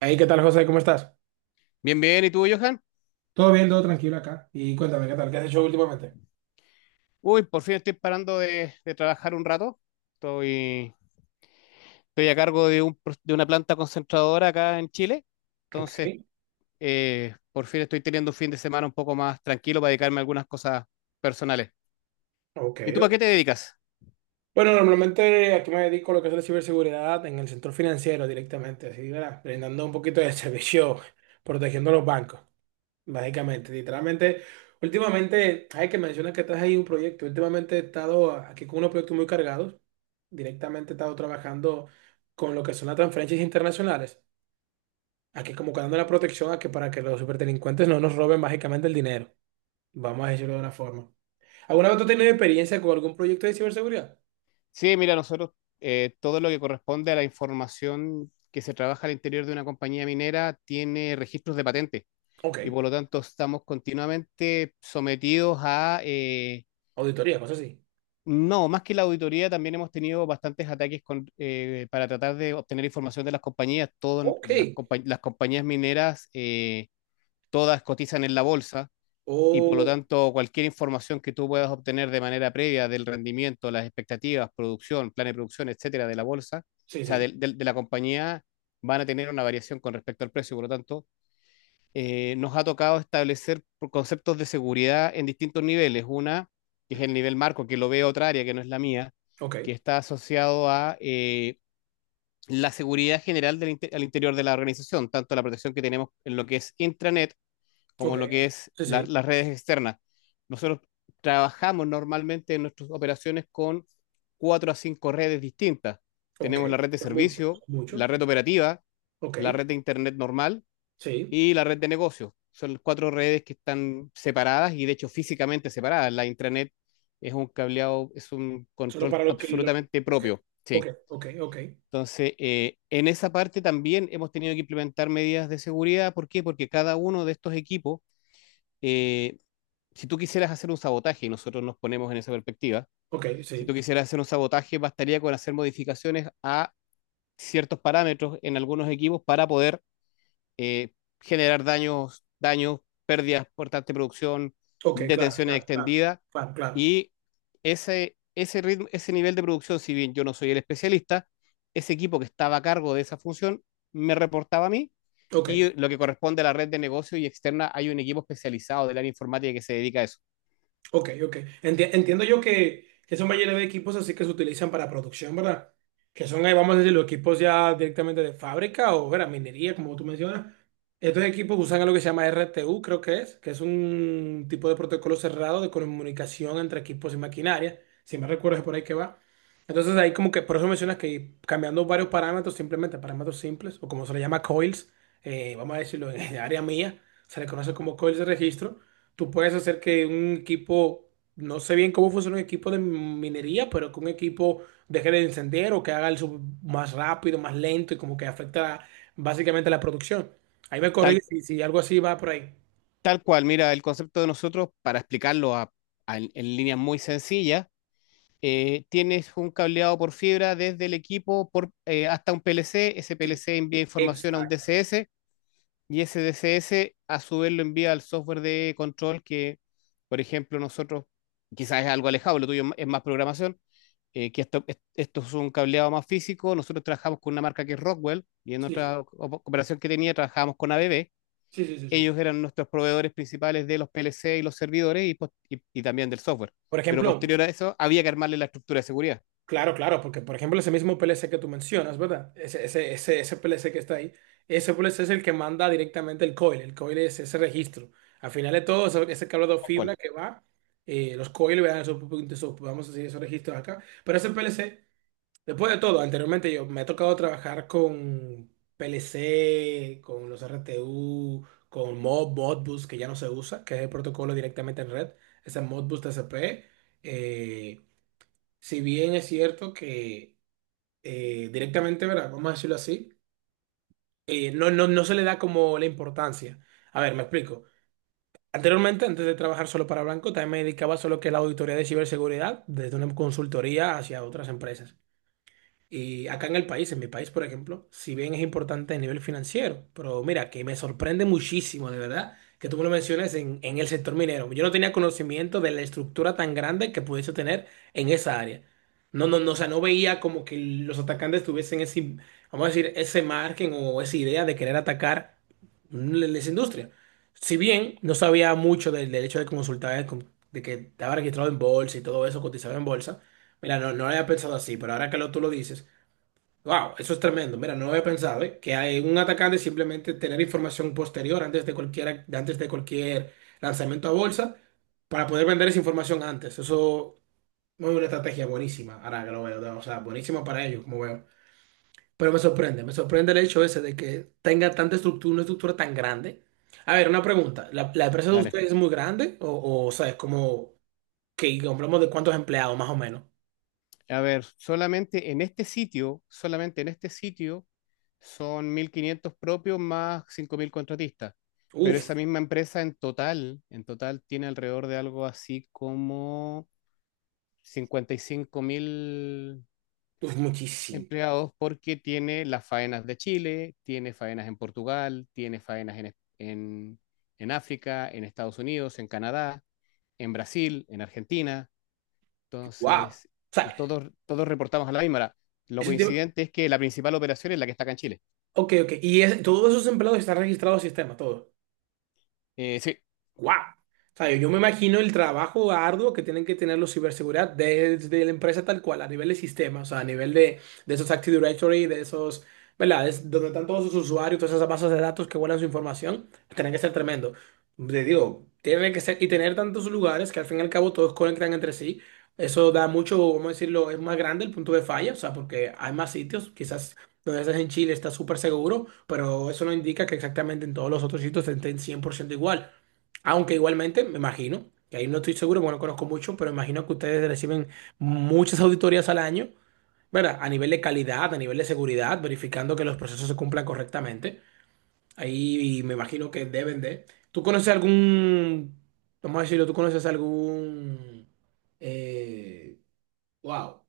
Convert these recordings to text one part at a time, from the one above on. Ahí, ¿qué tal, José? ¿Cómo estás? Bien, bien, ¿y tú, Johan? Todo bien, todo tranquilo acá. Y cuéntame, ¿qué tal? ¿Qué has hecho últimamente? Uy, por fin estoy parando de trabajar un rato. Estoy, estoy a cargo de de una planta concentradora acá en Chile. Ok, Entonces, por fin estoy teniendo un fin de semana un poco más tranquilo para dedicarme a algunas cosas personales. ok. ¿Y tú a qué Ok. te dedicas? Bueno, normalmente aquí me dedico a lo que es la ciberseguridad en el sector financiero directamente, así, ¿verdad? Brindando un poquito de servicio, protegiendo los bancos, básicamente. Literalmente, últimamente, hay que mencionar que estás ahí un proyecto. Últimamente he estado aquí con unos proyectos muy cargados. Directamente he estado trabajando con lo que son las transferencias internacionales. Aquí como que dando la protección a que para que los superdelincuentes no nos roben básicamente el dinero. Vamos a decirlo de una forma. ¿Alguna vez tú has tenido experiencia con algún proyecto de ciberseguridad? Sí, mira, nosotros todo lo que corresponde a la información que se trabaja al interior de una compañía minera tiene registros de patente y Ok. por lo tanto estamos continuamente sometidos a... Auditoría, cosas así. No, más que la auditoría, también hemos tenido bastantes ataques con, para tratar de obtener información de las compañías. Todas Ok. las las compañías mineras, todas cotizan en la bolsa y por lo O... tanto cualquier información que tú puedas obtener de manera previa del rendimiento, las expectativas, producción, plan de producción, etcétera, de la bolsa, o Sí, sea, sí. de la compañía, van a tener una variación con respecto al precio. Por lo tanto, nos ha tocado establecer conceptos de seguridad en distintos niveles. Una, que es el nivel marco, que lo ve otra área que no es la mía, que Ok. está asociado a la seguridad general al interior de la organización, tanto la protección que tenemos en lo que es intranet Ok. como lo que es Sí, sí. las redes externas. Nosotros trabajamos normalmente en nuestras operaciones con cuatro a cinco redes distintas. Ok. Tenemos la red de Son muchos, servicio, son la muchos. red operativa, Ok. la red de internet normal Sí. y la red de negocios. Son cuatro redes que están separadas y de hecho físicamente separadas. La intranet es un cableado, es un Solo control para los que. absolutamente Ok. propio. Ok, Sí. ok, ok. Entonces, en esa parte también hemos tenido que implementar medidas de seguridad. ¿Por qué? Porque cada uno de estos equipos, eh, si tú quisieras hacer un sabotaje, y nosotros nos ponemos en esa perspectiva, Ok, si tú sí. quisieras hacer un sabotaje, bastaría con hacer modificaciones a ciertos parámetros en algunos equipos para poder eh, generar daños, daños, pérdidas por tanta producción, Ok, claro, detenciones claro, claro. extendidas. Claro, claro. Y ritmo, ese nivel de producción, si bien yo no soy el especialista, ese equipo que estaba a cargo de esa función me reportaba a mí Ok. y lo que corresponde a la red de negocio y externa, hay un equipo especializado del área informática que se dedica a eso. Ok, ok. Entiendo yo que son mayoría de equipos así que se utilizan para producción, ¿verdad? Que son, vamos a decir, los equipos ya directamente de fábrica o, ¿verdad? Minería, como tú mencionas. Estos equipos usan algo que se llama RTU, creo que es un tipo de protocolo cerrado de comunicación entre equipos y maquinaria. Si me recuerdo, es por ahí que va. Entonces, ahí como que, por eso mencionas que cambiando varios parámetros, simplemente parámetros simples, o como se le llama coils, vamos a decirlo en el área mía, se le conoce como coils de registro. Tú puedes hacer que un equipo, no sé bien cómo funciona un equipo de minería, pero que un equipo deje de encender o que haga el sub más rápido, más lento y como que afecta básicamente la producción. Ahí me corrí Tal, si, si algo así va por ahí. tal cual, mira, el concepto de nosotros, para explicarlo en líneas muy sencillas, tienes un cableado por fibra desde el equipo por, hasta un PLC. Ese Sí. PLC envía información a un Exacto. DCS y ese DCS a su vez lo envía al software de control que, por ejemplo, nosotros, quizás es algo alejado, lo tuyo es más programación, eh, que esto, esto es un cableado más físico. Nosotros trabajamos con una marca que es Rockwell y en Sí, otra operación que tenía trabajábamos con ABB. sí, sí, sí, sí, sí. Sí. Ellos eran nuestros proveedores principales de los PLC y los servidores y también del software. Por Pero ejemplo, posterior a eso había que armarle la estructura de seguridad. Claro, claro, porque por ejemplo ese mismo PLC que tú mencionas, ¿verdad? Ese PLC que está ahí, ese PLC es el que manda directamente el coil es ese registro. Al final de todo, ese cable de Tal cual, fibra que va, los coils vean vamos a decir, esos registros acá. Pero ese PLC, después de todo, anteriormente yo me ha tocado trabajar con PLC, con los RTU, con Mod, Modbus, que ya no se usa, que es el protocolo directamente en red, ese Modbus TCP. Si bien es cierto que directamente, ¿verdad? Vamos a decirlo así, no, no, no se le da como la importancia. A ver, me explico. Anteriormente, antes de trabajar solo para Blanco, también me dedicaba solo que a la auditoría de ciberseguridad, desde una consultoría hacia otras empresas. Y acá en el país, en mi país, por ejemplo, si bien es importante a nivel financiero, pero mira, que me sorprende muchísimo, de verdad, que tú me lo menciones en el sector minero. Yo no tenía conocimiento de la estructura tan grande que pudiese tener en esa área. No, no, no, o sea, no veía como que los atacantes tuviesen ese, vamos a decir, ese margen o esa idea de querer atacar esa industria. Si bien no sabía mucho del hecho de consultar, de, de que estaba registrado en bolsa y todo eso, cotizaba en bolsa, mira, no, no lo había pensado así, pero ahora que tú lo dices. Wow, eso es tremendo. Mira, no lo había pensado, ¿eh? Que hay un atacante simplemente tener información posterior antes de cualquier lanzamiento a bolsa para poder vender esa información antes. Eso es una estrategia buenísima, ahora que lo veo, ¿no? O sea, buenísima para ellos, como veo. Pero me sorprende el hecho ese de que tenga tanta estructura, una estructura tan grande. A ver, una pregunta. ¿La empresa de dale. ustedes es muy grande? O sea, es como que hablamos de cuántos empleados, más o menos. A ver, solamente en este sitio, solamente en este sitio son 1.500 propios más 5.000 contratistas, pero Uf, esa misma empresa en total tiene alrededor de algo así como 55.000 uf, muchísimo. empleados porque tiene las faenas de Chile, tiene faenas en Portugal, tiene faenas en África, en Estados Unidos, en Canadá, en Brasil, en Argentina. Wow. O Entonces, y sea, todos reportamos a la misma hora. Lo eso coincidente es que la principal operación es la que está acá en Chile. Ok, ok. Y todos esos empleados están registrados al sistema, todos. Sí, ¡Guau! O sea, yo me imagino el trabajo arduo que tienen que tener los ciberseguridad desde la empresa tal cual, a nivel de sistema, o sea, a nivel de esos Active Directory, de esos, ¿verdad? Es donde están todos sus usuarios, todas esas bases de datos que guardan su información, tienen que ser tremendo. Te digo, tiene que ser, y tener tantos lugares que al fin y al cabo todos conectan entre sí, eso da mucho, vamos a decirlo, es más grande el punto de falla, o sea, porque hay más sitios, quizás donde estás en Chile está súper seguro, pero eso no indica que exactamente en todos los otros sitios estén 100% igual. Aunque igualmente, me imagino, que ahí no estoy seguro, bueno, conozco mucho, pero imagino que ustedes reciben muchas auditorías al año, ¿verdad? A nivel de calidad, a nivel de seguridad, verificando que los procesos se cumplan correctamente. Ahí me imagino que deben de. ¿Tú conoces algún, vamos a decirlo, tú conoces algún, eh, wow,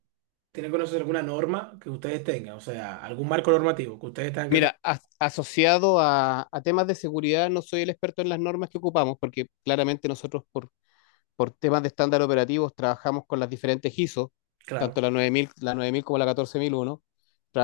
tienen que conocer alguna norma que ustedes tengan, o sea, algún marco normativo que ustedes tengan que...? mira, asociado a temas de seguridad, no soy el experto en las normas que ocupamos, porque claramente nosotros, por temas de estándar operativos, trabajamos con las diferentes ISO, tanto Claro. la 9000 la 9000 como la 14001.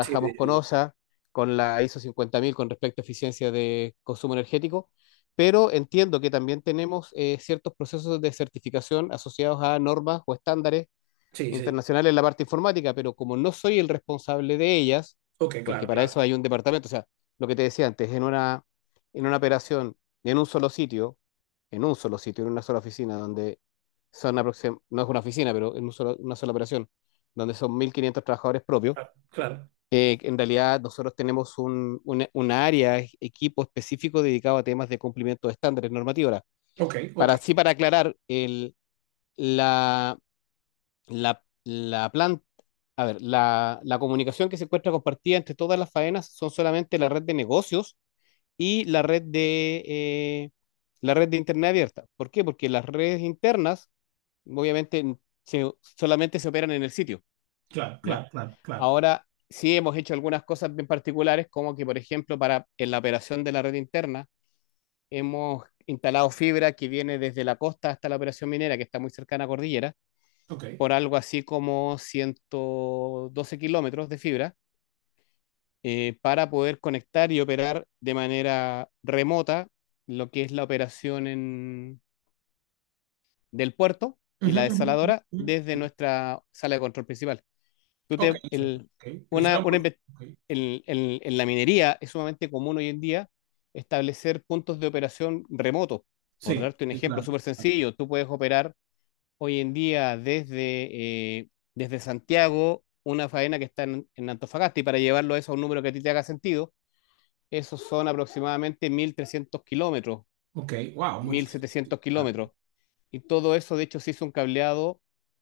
Sí, sí, con sí. OSA, con la ISO 1000 con respecto a eficiencia de consumo energético, pero entiendo que también tenemos ciertos procesos de certificación asociados a normas o estándares Sí, sí. internacionales en la parte informática, pero como no soy el responsable de ellas, Ok, porque claro, para claro, eso hay un departamento, o sea, lo que te decía antes, en una operación, en un solo sitio, en un solo sitio, en una sola oficina, donde son no es una oficina, pero en un una sola operación, donde son 1.500 trabajadores propios, claro, claro. En realidad nosotros tenemos un una área, equipo específico dedicado a temas de cumplimiento de estándares normativos. Ahora, Ok, ok. Para aclarar, la, la planta, a ver, la comunicación que se encuentra compartida entre todas las faenas son solamente la red de negocios y la red de Internet abierta. ¿Por qué? Porque las redes internas, obviamente, solamente se operan en el sitio, Claro, ¿ya? claro, claro, claro. Ahora, sí hemos hecho algunas cosas bien particulares, como que, por ejemplo, para en la operación de la red interna, hemos instalado fibra que viene desde la costa hasta la operación minera, que está muy cercana a Cordillera, Ok. por algo así como 112 kilómetros de fibra para poder conectar y operar de manera remota lo que es la operación del puerto y Ujú, la ujú, desaladora ujú, desde ujú. nuestra sala de control principal. Tú Ok, te- sí, el- ok. Lo hicieron una por... inve- ok. En la minería es sumamente común hoy en día establecer puntos de operación remotos. Por Sí, darte un sí, ejemplo claro. súper sencillo, tú puedes operar hoy en día desde, desde Santiago una faena que está en Antofagasta y para llevarlo eso a un número que a ti te haga sentido, esos son aproximadamente 1.300 kilómetros, Ok, wow, mil mucho. setecientos Claro. kilómetros. Y todo eso, de hecho, se hizo un cableado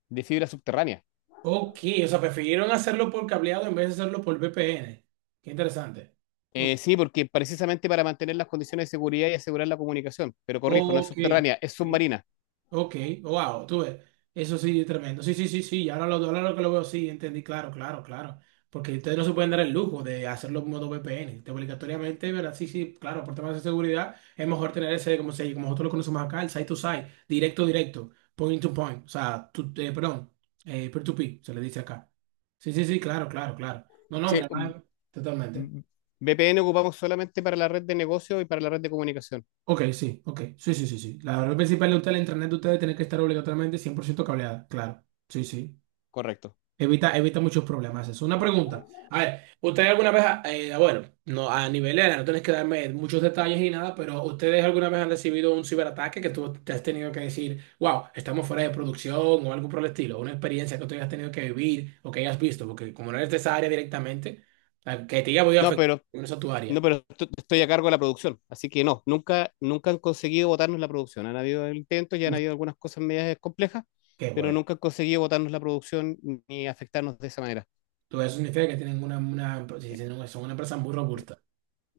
de fibra subterránea. Ok, o sea, prefirieron hacerlo por cableado en vez de hacerlo por VPN. Qué interesante. Ok. Sí, porque precisamente para mantener las condiciones de seguridad y asegurar la comunicación. Pero corrijo, no es Ok. subterránea, es submarina. Ok, wow, tú ves, eso sí es tremendo. Sí, sí, sí, sí. Y ahora lo que lo veo, sí, entendí, claro, claro, claro. Porque ustedes no se pueden dar el lujo de hacerlo en modo VPN. Te obligatoriamente, ¿verdad? Sí, sí, claro, por temas de seguridad, es mejor tener ese, como se, como nosotros lo conocemos acá, el side to side, directo, directo, point to point. O sea, perdón, peer to peer, se le dice acá. Sí, sí, sí, claro, claro, claro. No, no, Sí, hombre, nada, totalmente. mm, VPN ocupamos solamente para la red de negocio y para la red de comunicación. Ok, sí, ok, sí, sí, sí, sí. La red principal de usted, la internet de ustedes, tiene que estar obligatoriamente 100% cableada, claro. Sí, sí. Correcto. Evita, evita muchos problemas. Es una pregunta. A ver, ¿ustedes alguna vez, bueno, no a nivel de no tienes que darme muchos detalles ni nada, pero ¿ustedes alguna vez han recibido un ciberataque que tú te has tenido que decir, wow, estamos fuera de producción o algo por el estilo? Una experiencia que tú hayas tenido que vivir o que hayas visto, porque como no eres de esa área directamente, la que te haya podido No, afectar pero no es a tu No, área. pero estoy a cargo de la producción, así que no, nunca han conseguido votarnos la producción. Han habido intentos, ya han Uf, habido algunas cosas medias complejas, qué pero bueno. nunca han conseguido votarnos la producción ni afectarnos de esa manera. Todo eso significa que tienen una, sí, Eh, sí, son una empresa muy eh, robusta.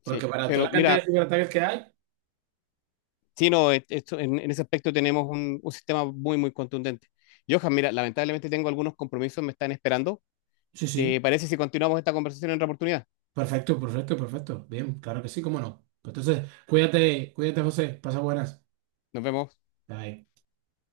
Porque Sí, para toda pero la cantidad de mira, ciberataques que hay, sí, no, en ese aspecto tenemos un sistema muy, muy contundente. Johan, mira, lamentablemente tengo algunos compromisos, me están esperando. sí, ¿Te sí. parece si continuamos esta conversación en otra oportunidad? Perfecto, perfecto, perfecto. Bien, claro que sí, cómo no. Entonces, cuídate, cuídate, José. Pasa buenas. Nos vemos. Bye.